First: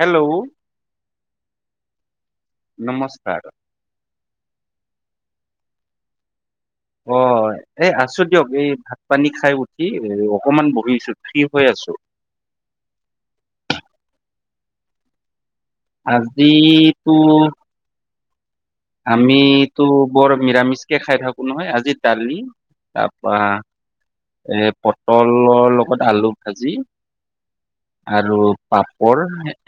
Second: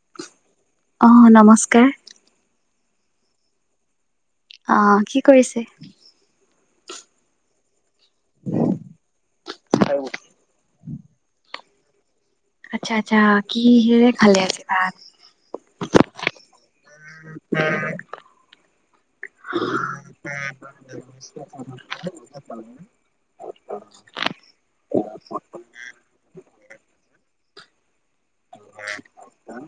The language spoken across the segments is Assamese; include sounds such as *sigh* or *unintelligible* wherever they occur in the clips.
হেল্ল' অ নমস্কাৰ নমস্কাৰ অ কি কৰিছে অ এই আছো দিয়ক এই ভাত পানী খাই উঠি অকমান বহিছো উঠি হৈ আছো আচ্ছা আচ্ছা কিহেৰে খালে আজি ভাত আজি তো *inaudible* *inaudible* আমিতো বৰ মৰামিচকে খাই থাকো নহয় আজি দালি তাৰপা *inaudible* *inaudible* এ পটলৰ লগত আলু ভাজি। উ *inaudible* আৰু পাপৰ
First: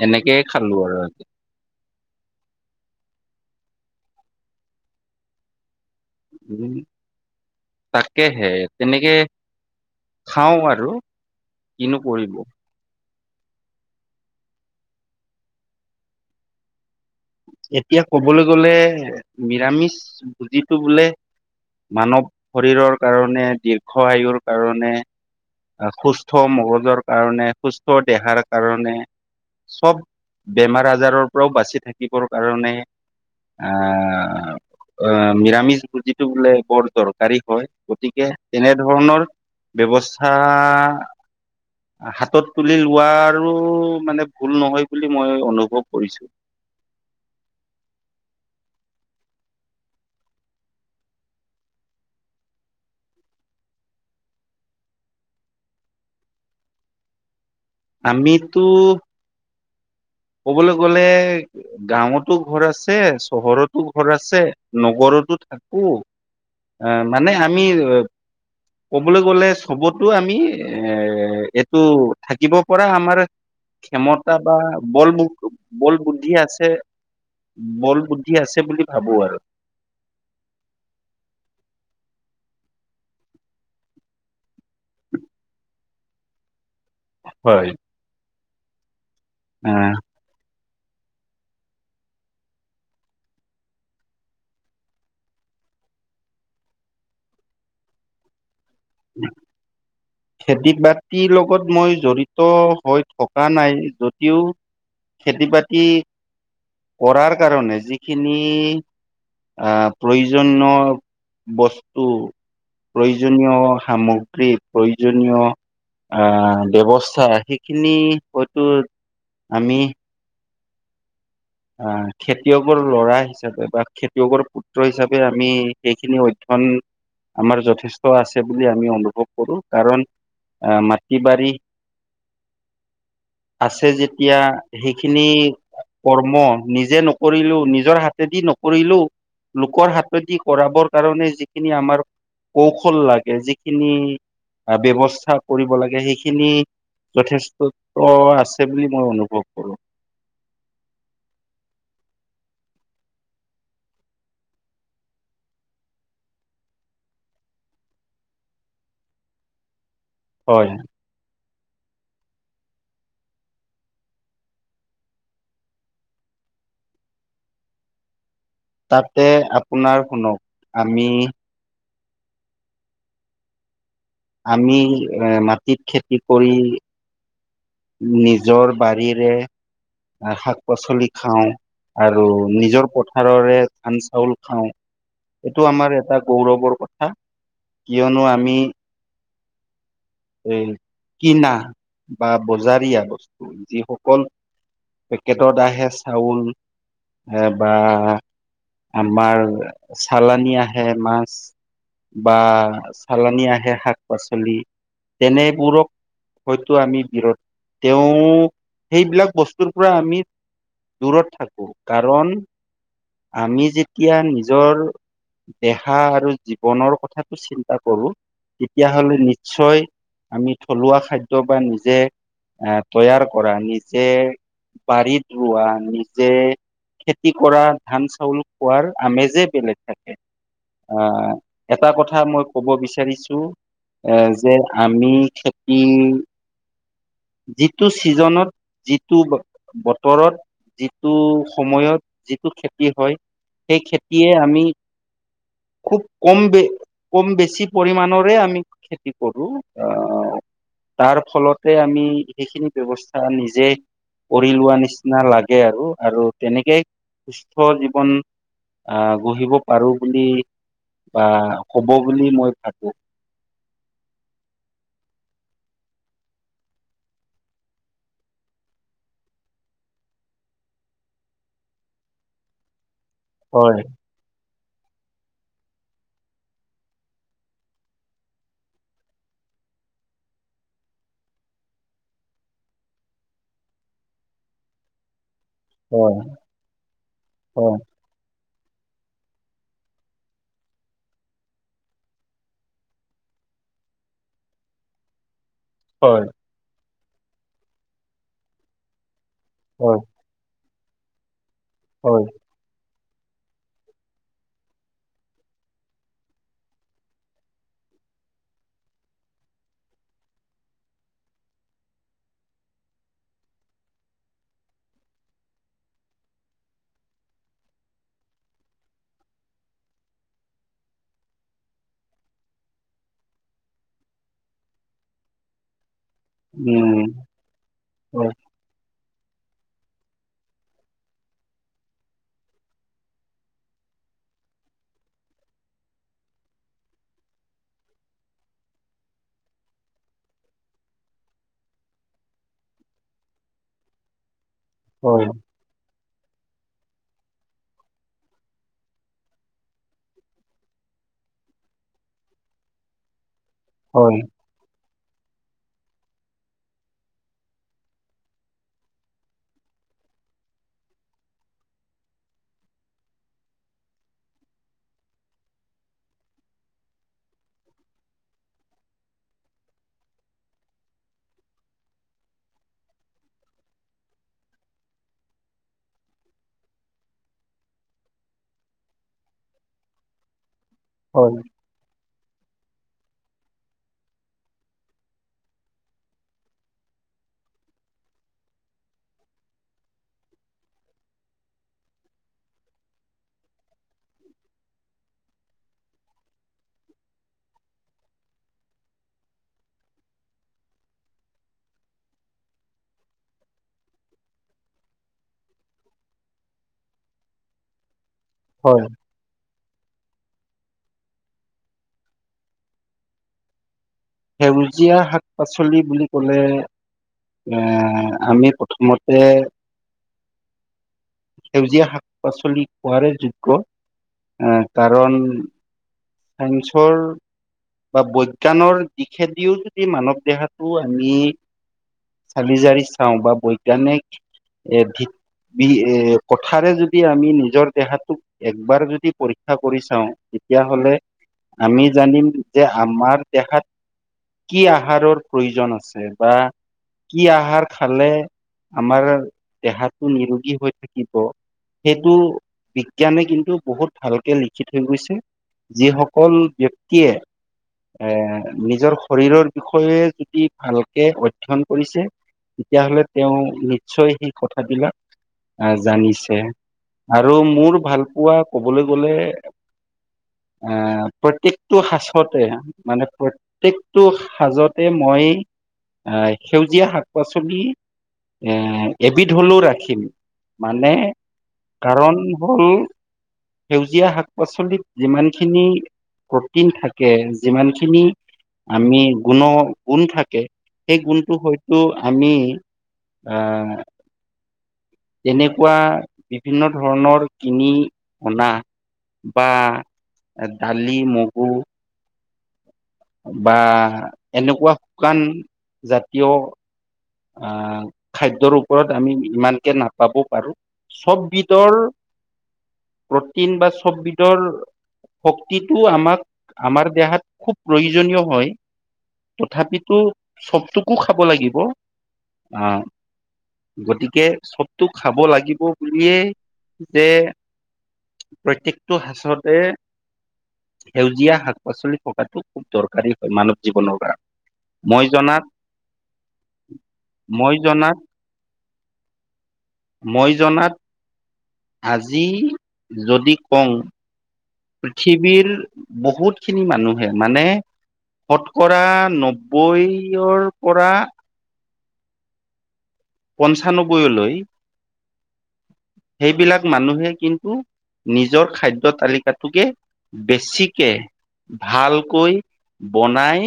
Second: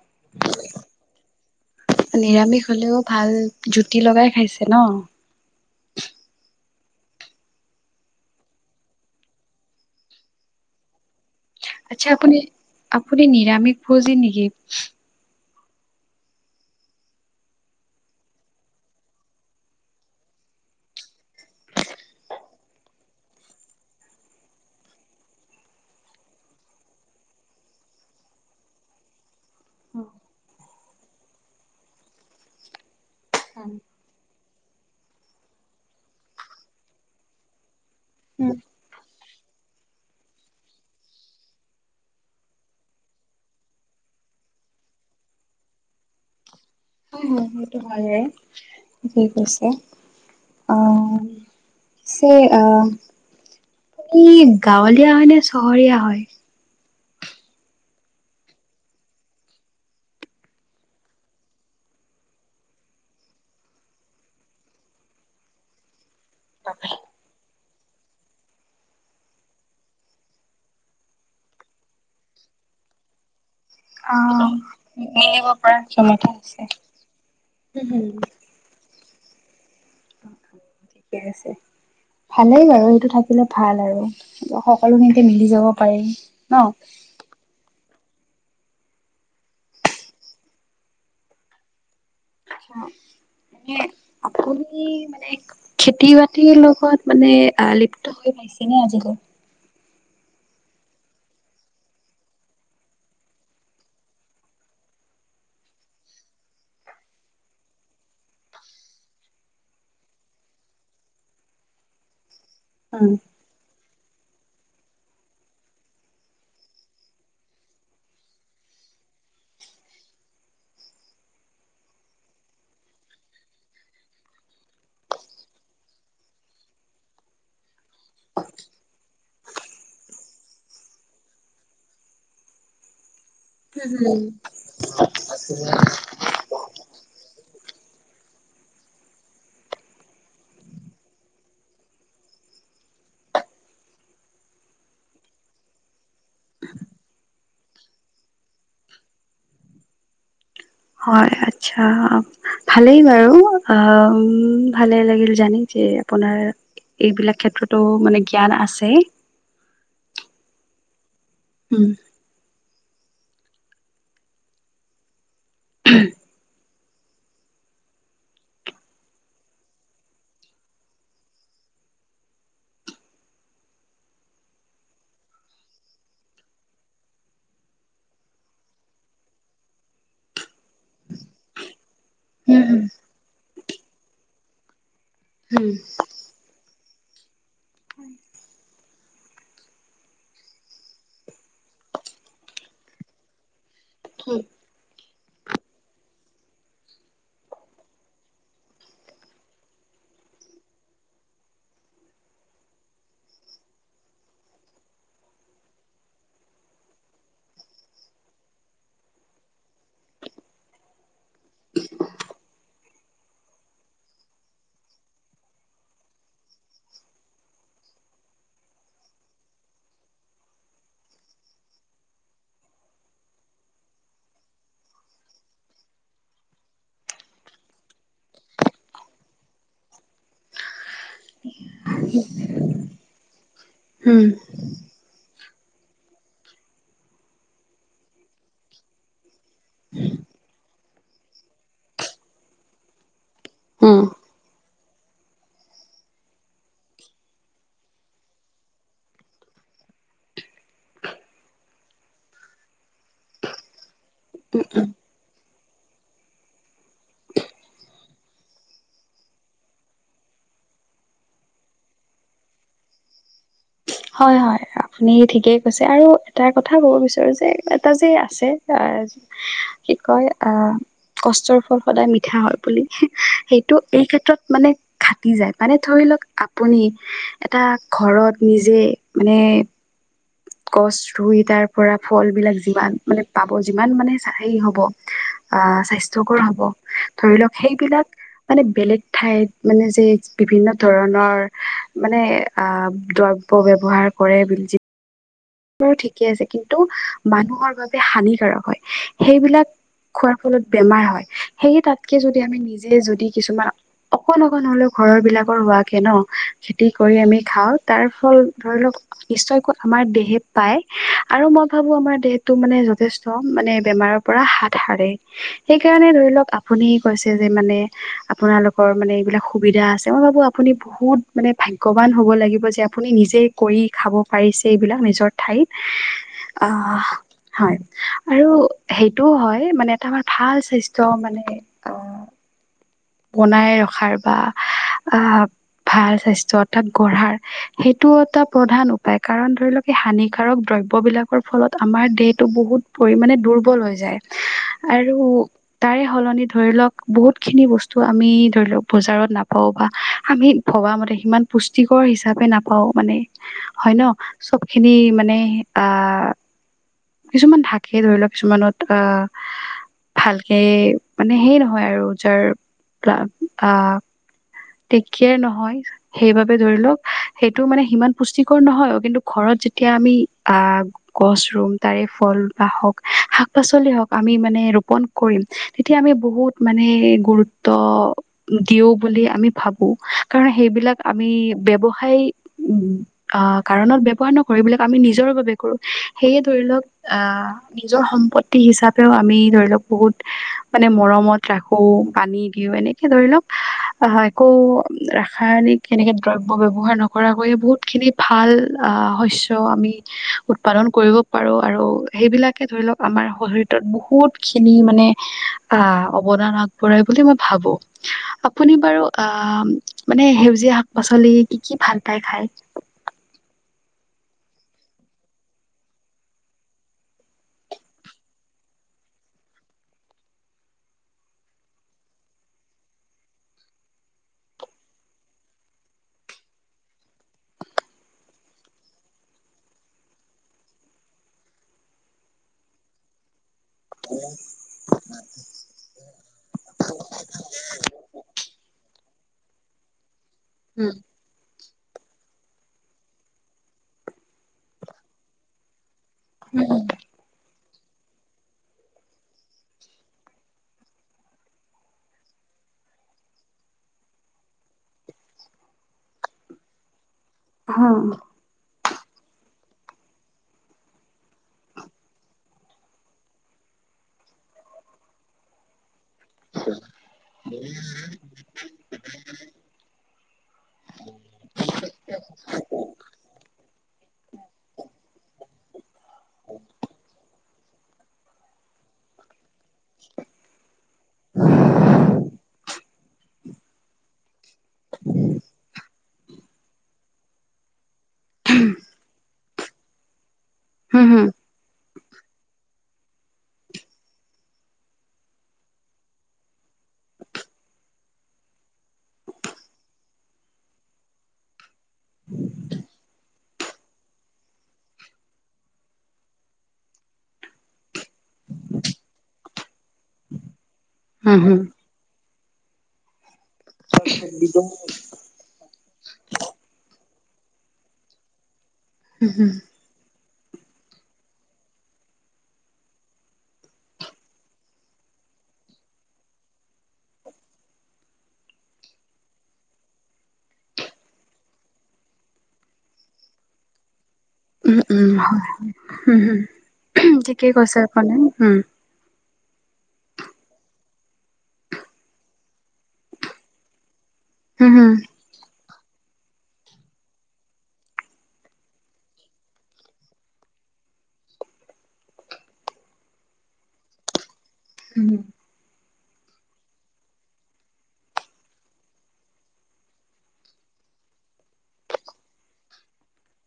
এনেকেই খালো আৰু আজি। নিৰামিষ হলেও ভাল। জুতি লগাই খাইছে ন। উম। তাকেহে তেনেকে খাওঁ আৰু। কিনো আচ্ছা কৰিব। আপুনি আপুনি নিৰামিষ ভূজি নেকি? এতিয়া কবলৈ গলে নিৰামিষ বুজিটো বোলে মানৱ শৰীৰৰ কাৰণে দীৰ্ঘ আয়ুৰ কাৰণে সুস্থ মগজৰ কাৰণে সুস্থ দেহাৰ কাৰণে চব বেমাৰ আজাৰৰ পৰাও বাচি থাকিবৰ কাৰণে আহ আহ নিৰামিষ ভোজিটো বোলে বৰ দৰকাৰী হয়। গতিকে উম তেনেধৰণৰ ব্যৱস্থা হাতত তুলি লোৱা আৰু মানে ভুল নহয় বুলি মই অনুভৱ কৰিছো। উ সেইটো হয় ঠিকেই কৈছা। আহ স আহ আপুনি গাঁৱলীয়া হয় নে চহৰীয়া হয়? আমিতো *inaudible* ক'বলৈ গ'লে গাঁৱতো ঘৰ আছে, চহৰতো ঘৰ আছে, নগৰতো থাকো এ মানে আমি ক'বলৈ গলে চবতো আমি এ এইটো থাকিব পৰা আমাৰ অ ক্ষমতা বা বল মিলিব পৰা বল ক্ষমতা বুদ্ধি আছে। বল বুদ্ধি আছে বুলি ভাবো আৰু। ঠিকে আছে ভালেই বাৰু এইটো থাকিলে ভাল আৰু। সকলোখিনিতে মিলি যাব পাৰি ন? হয়। আ মে *unintelligible* আপুনি মানে খেতি বাতিৰ লগত মানে আ লিপ্ত হৈ পাইছে এনে আজি লই খেতি বাতিৰ লগত মই জড়িত হৈ থকা নাই যদিও খেতি বাতি কৰাৰ কাৰণে যিখিনি আহ প্ৰয়োজনীয় বস্তু উম। প্ৰয়োজনীয় সামগ্ৰী প্ৰয়োজনীয় আহ ব্যৱস্থা সেইখিনি হয়তো আমি আহ খেতিয়কৰ লৰা হিচাপে বা খেতিয়কৰ পুত্ৰ হিচাপে আমি সেইখিনি অধ্য ন আমাৰ যথেষ্ট আছে বুলি আমি অনুভৱ কৰো কাৰণ আহ মাটি বাৰী *inaudible* *inaudible* আছে যেতিয়া সেইখিনি কৰ অ নিজে নকৰিলো নিজৰ হাতেদি নকৰিলো লোকৰ হাতদি কৰাবৰ কাৰণে যিখিনি আমাৰ কৌশল লাগে যিখিনি ব্যবস্থা কৰিব লাগে সেইখিনি যথেষ্ট আছে বুলি মই অনুভৱ কৰোঁ। হয় আচ্ছা ভালেই বাৰু উ ভালে লাগিল জানি যে আপোনাৰ এইবিলাক ক্ষেত্ৰতো মানে জ্ঞান আছে। হয়। উম *unintelligible* *unintelligible* তাতে আপোনাৰ শুনক, আমি আমি এ মাটিত খেতি কৰি। নিজৰ বাৰীৰে শাক-পাচলি খাওঁ। আৰু উম নিজৰ পথাৰৰে ধান চাউল খাওঁ এইটো আমাৰ এটা গৌৰৱৰ কথা কিয়নো আমি এই কিনা বা বজাৰীয়া বস্তু যিসকল পেকেটত আহে চাউল এ বা আমাৰ চালানী আহে মাছ বা চালানী আহে শাক পাচলি তেনেবোৰক হয়তো আমি বিৰত তেওঁ সেইবিলাক বস্তুৰ পৰা আমি দূৰত থাকো কাৰণ আমি যেতিয়া নিজৰ দেহা আৰু জীৱনৰ কথাতটো চিন্তা কৰো তেতিয়া হ'লে নি নিশ্চয় আমি থলুৱা খাদ্য বা নিজে আহ তৈয়াৰ কৰা নিজে বাৰত ৰোৱো নিজে খেতি কৰা ধান চাউল খোৱাৰ আমেজে বেলেগ থাকে। আহ এটা কথা মই ক'ব বিচাৰিছো এ উম যে আমি খেতি যিটো ছিজনত যিটো বতৰত যিটো সময়ত যিটো খেতি হয়। সেই উম খেতিয়ে আমি খুব কম ব কম বেছি পৰিমণৰে আমি খেতি কৰো আহ তাৰ ফলতে আমি সেইখিনি ব্যৱস্থা নিজে কৰি লোৱা নিচিনা লাগে আৰু আৰু তেনেকেই সুস্থ জীৱন আহ গঢ়িব পাৰো বুলি বা ক'ব বুলি মই ভাবো হয় হয় আপুনি ঠিকেই কৈছে আৰু এটা কথা ক'ব বিচাৰো যে এটা যে আছে কি কয় আহ কষ্টৰ ফল সদায় মিঠা হয় বুলি সেইটো হয় এই ক্ষেত্ৰত মানে খাটি যায় মানে ধৰি লওক আপুনি এটা ঘৰত নি যে মানে গছ ৰুই তাৰ পৰা ফলবিলাক যিমান মানে পাব যিমান মানে হেৰি হ'ব। আহ হয় স্বাস্থ্যকৰ হব ধৰি লওক হয় সেইবিলাক মানে বেলেগ ঠাইত মানে যে বিভিন্ন ধৰণৰ মানে আহ দ *unintelligible* কৰে *unintelligible* বাৰ হয় ঠিকে আছে কিন্তু মানুহৰ বাবে হানিকাৰক হয়। সেইবিলাক হয় খোৱাৰ ফলত বেমাৰ হয় সেয়ে তাতকে হয় যদি আমি নি যে যদি কিছুমান অকণ অকণ হলেও ঘৰৰ বিলাকৰ হোৱাকে ন খেতি কৰি আমি খাওঁ তাৰ ফল ধৰি লওক নিশ্চয়কৈ আমাৰ দেহত পাই আৰু মই ভাবো আমাৰ দেহটো মানে যথেষ্ট মানে বেমাৰৰ পৰা হাত সাৰে সেইকাৰণে ধৰি লওক আপুনি কৈছে যে মানে আপোনালোকৰ মানে এইবিলাক সুবিধা আছে মই ভাবো আপুনি বহুত মানে ভাগ্যৱান হ'ব লাগিব যে আপুনি নিজেই কৰি খাব পাৰিছে এইবিলাক নিজৰ ঠাইত, উম আহ, হয় হয় আৰু এইটো হয় মানে এটা আমাৰ ভাল স্বাস্থ্য মানে আহ বনাই ৰখাৰ বা আহ ভাল স্বাস্থ্য অথা গঢ়াৰ সেইটো এটা প্ৰধান উপায় কাৰণ ধৰি লওক এই হানিকাৰক দ্ৰব্যবিলাকৰ ফলত আমাৰ দেহটো বহুত পৰিমাণে দুৰ্বল হৈ যায় হয় আৰু তাৰে সলনি ধৰি লওক বহুত খিনি বস্তু তো আমি ধৰি লওক বজাৰত নাপাওঁ বা আমি ভবামতে সিমান পুষ্টিকৰ হিচাপে নাপাওঁ মানে হয় ন চব খিনি মানে আহ কিছুমান শাকে ধৰি লওক কিছুমানত আহ ভালকে মানে সেই নহয় আৰু যাৰ আহ তেক কেয়াৰ নহয় সেইবাবে ধৰি লওক সেইটো মানে সিমান পুষ্টিকৰ নহয় কিন্তু ঘৰত যেতিয়া আমি আ গছ ৰুম তাৰে ফল বা হওঁক শাক পাচলি হওঁক আমি মানে নে ৰুপণ কৰিম। তেতিয়া আমি বহুত মানে গুৰুত্ব দিওঁ বুলি আমি ভাবো কাৰণ সেইবিলাক আমি হয় ব্যৱসায় উম আ কাৰণত ব্যৱহাৰ নকৰে এইবিলাক আমি নিজৰ বাবে কৰোঁ সেয়ে ধৰি লওক আহ আ নিজৰ সম্পত্তি হিচাপেও আমি ধৰি লওক বহুত মানে মৰমত ৰাখোঁ পানী দিওঁ এনেকে ধৰি লওক হয় আকৌ ৰাসায়নিক এনেকে দ্ৰব্য ব্যৱহাৰ নকৰাকৈয়ে বহুত খিনি ভাল আহ শস্য শস্য আমি উৎপাদন কৰিব পাৰোঁ আৰু সেইবিলাকে ধৰি লওক আমাৰ শৰীৰত বহুত খিনি মানে আ অৱদান আগবঢ়াই বুলি মই ভাবো আপুনি হয় বাৰু আহ মানে সেউজীয়া শাক পাচলি কি কি ভাল পায় খাই সেউজীয়া শাক পাচলি বুলি ক'লে এ আমি প্ৰথমতে সেউজীয়া শাক পাচলি কোৱাৰে যোগ্য আ কাৰণ সঞ্চাৰ বা বৈজ্ঞানৰ দিশেদিও যদি মানৱ দেহাটো আমি চালি জাৰি চাওঁ বা বৈজ্ঞানিক এ বি এ কথাৰে যদি আমি নিজৰ দেহাটোক একবাৰ যদি পৰীক্ষা কৰি চাওঁ উম তেতিয়াহ'লে আমি জানিম যে আমাৰ দেহাত কি আহাৰৰ প্ৰয়োজন আছে বা কি আহাৰ খালে আমাৰ দেহাটো নিৰোগী হৈ থাকিব। সেইটো বিজ্ঞানে কিন্তু বহুত ভালকে লিখি থৈ গৈছে। যিসকল ব্যক্তিয়ে হুম এ নিজৰ শৰীৰৰ বিষয়ে যদি ভালকে অধ্যয়ন কৰিছে তেতিয়াহ'লে তেওঁ নিশ্চয় সেই কথাবিলাক আহ জানিছে ছে আৰু মোৰ ভাল পোৱা ক'বলৈ গ'লে আহ প্ৰত্যেকটো সাচতে মানে প্ৰত্যেকটো সাজতে মই আহ সেউজীয়া শাক পাচলি এ এবিধ হ'লেও ৰাখিম মানে কাৰণ হ'ল সেউজীয়া শাক পাচলিত যিমান প্ৰ'টিন থাকে। যিমান খিনি আমি গুণ গুণ থাকে সেই হুম হুম গুণটো হয়তো আমি আহ তেনেকুৱা বিভিন্ন ধৰণৰ কিনি অনা বা দালি মগু বা এনেকুৱা শুকান জাতীয় আহ খাদ্যৰ ওপৰত আমি ইমানকে নাপাবও পাৰোঁ চব হুম হুম বিধৰ প্ৰ'টিন বা চব বিধৰ শক্তিটো আমাক আমাৰ দেহাত খুব প্ৰয়োজনীয় হয় হুম হুম তথাপিতো চবটোকো খাব লাগিব অহ গতিকে চবটো খাব লাগিব বুলিয়েই যে প্ৰত্যেকটো সাঁচতে সেউজীয়া শাক পাচলি থকাটো খুব দৰকাৰী হয় মানৱ জীৱনৰ কাৰণে উম মই উম হোম জনাত হোম, উমহ ঠিকেই মই কৈছে জনাত আপুনি উম মই জনাত আজি যদি কঙ হুম পৃথিৱীৰ বহুত খিনি মানুহে মানে শতকৰা নব্বৈঅৰ পৰা পঞ্চান্নব্বৈ অলৈ *inaudible* *inaudible* সেইবিলাক মানুহে কিন্তু নিজৰ খাদ্য তালিকাটোকে বেছিকে ভালকৈ বনাই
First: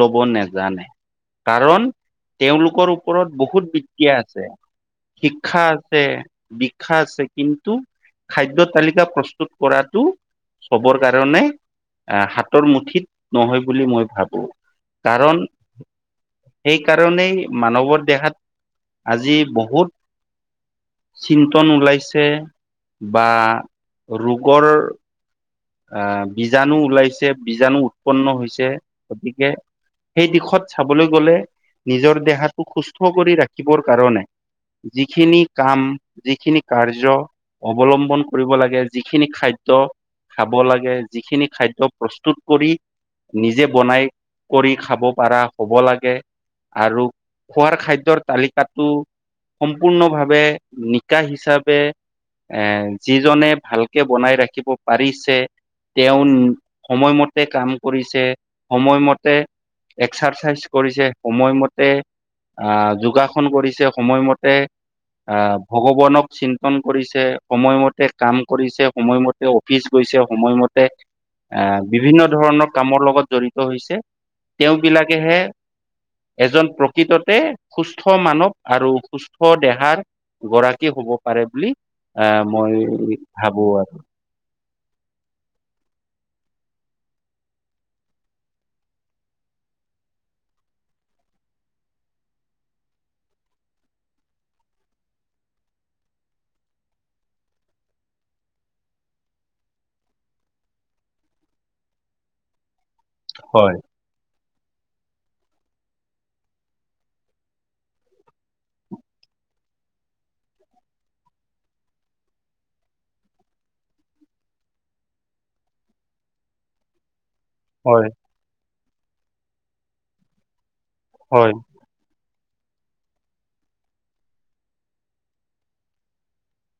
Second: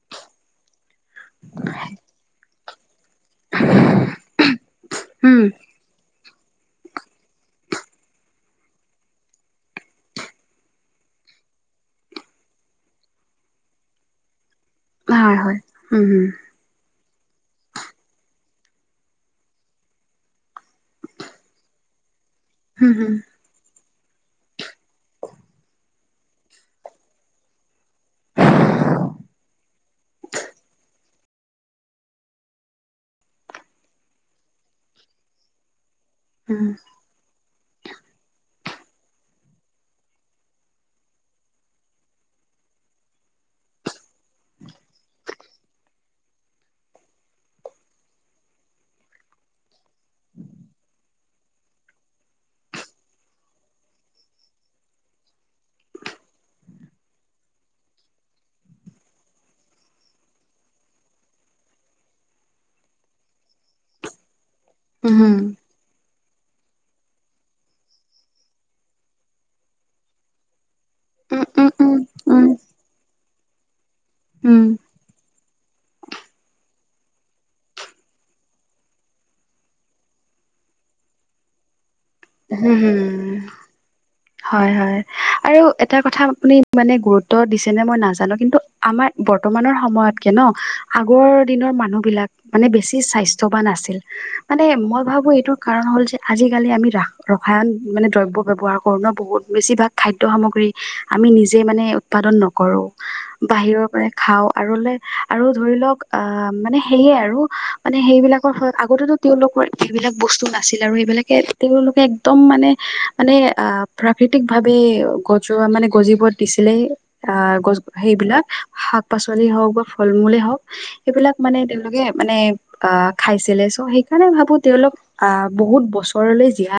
লব নেজানে কাৰণ তেওঁলোকৰ ওপৰত বহুত *unintelligible* আছে উম শিক্ষা আছে দীক্ষা আছে কিন্তু খাদ্য তালিকা প্ৰস্তুত কৰাটো চবৰ কাৰণে আ হাতৰ মুঠিত নহয় বুলি মই ভাবো কাৰণ হয় হয় উম, হম। সেইকাৰণেই মানৱৰ দেহাত আজি বহুত চিন্তন ওলাইছে। হুম বা ৰোগৰ আ বীজাণু ওলাইছে বীজাণু উৎপন্ন হৈছে। গতিকে সেই দিশত চাবলৈ গলে নিজৰ দেহাটো সুস্থ কৰি ৰাখিবৰ কাৰণে যিখিনি কাম যিখিনি হুম কাৰ্য অৱলম্বন কৰিব লাগে যিখিনি খাদ্য খাব লাগে যিখিনি খাদ্যয প্ৰস্তুত কৰি নিজে বনাই কৰি খাব পাৰা হ'ব লাগে। আৰু খোৱাৰ খাদ্যৰ তালিকাটো সম্পূৰ্ণভাৱে নিকা হিচাপে এ যিজনে ভালকে বনাই ৰাখিব পাৰিছে তেওঁ সময়মতে কাম কৰিছে সময়মতে এক্সাৰচাইজ কৰিছে সময়মতে আ যোগাসন কৰিছে সময়মতে উম আ উম ভগৱানক চিন্তন কৰিছে সময়মতে কাম কৰিছে সময়মতে অ পিচ গৈছে সময়মতে উম, আ উম, উম, বিভিন্ন উম, ধৰণৰ কামৰ লগত জড়িত হৈছে। উম। তেওঁ বিলাকেহে *inaudible* *inaudible* এজন প্ৰকৃততে সুস্থ মানৱ আৰু সুস্থ দেহাৰ গৰাকী হব পাৰে বুলি আ মই উম, ভাবো আৰু। হয় হয় আৰু এটা কথা আপুনি মানে গুৰুত্ব দিছে নে মই নাজানো কিন্তু আমাৰ বৰ্তমানৰ সময় ময়তকে ন আগৰ দিনৰ মানু্হ বিলাক মানে বেছি স্বাস্থ্যবান আছিল, মানে ম মই ভাবো এইটোৰ কাৰণ হ'ল যে আজিকালি আমি ৰাস ৰসায়ন মানে দ্ৰব্য ব্যৱহাৰ কৰোঁ ন বহুত বেছিভাগ খাদ্য সামগ্ৰী আমি নিজে মানে উৎপাদ দন নকৰো হয় বাহিৰৰ পৰা খাওঁ। আৰু লে আৰু ধৰি লওক আ মানে সেয়ে আৰু মানে সেইবিলাকৰ ফলত আগতেতো তেওঁলোক লোকৰ এইবিলাক বস্তু নাছিল আৰু এইবিলাকে তেওঁলোক একদম মানে - মানে আ প্ৰাকৃতিক ভাৱে গজোৱা মানে গজিত দিছিলে। আ গছ সেইবিলাক শাক পাচলি হওক বা ফল মূলে হওক। সেইবিলাক মানে তেওঁলোকে মানে আ খাইছিলে চ' সেইকাৰণে ভাবো তেওঁলোক আ বহুত বছৰলৈ জীয়াই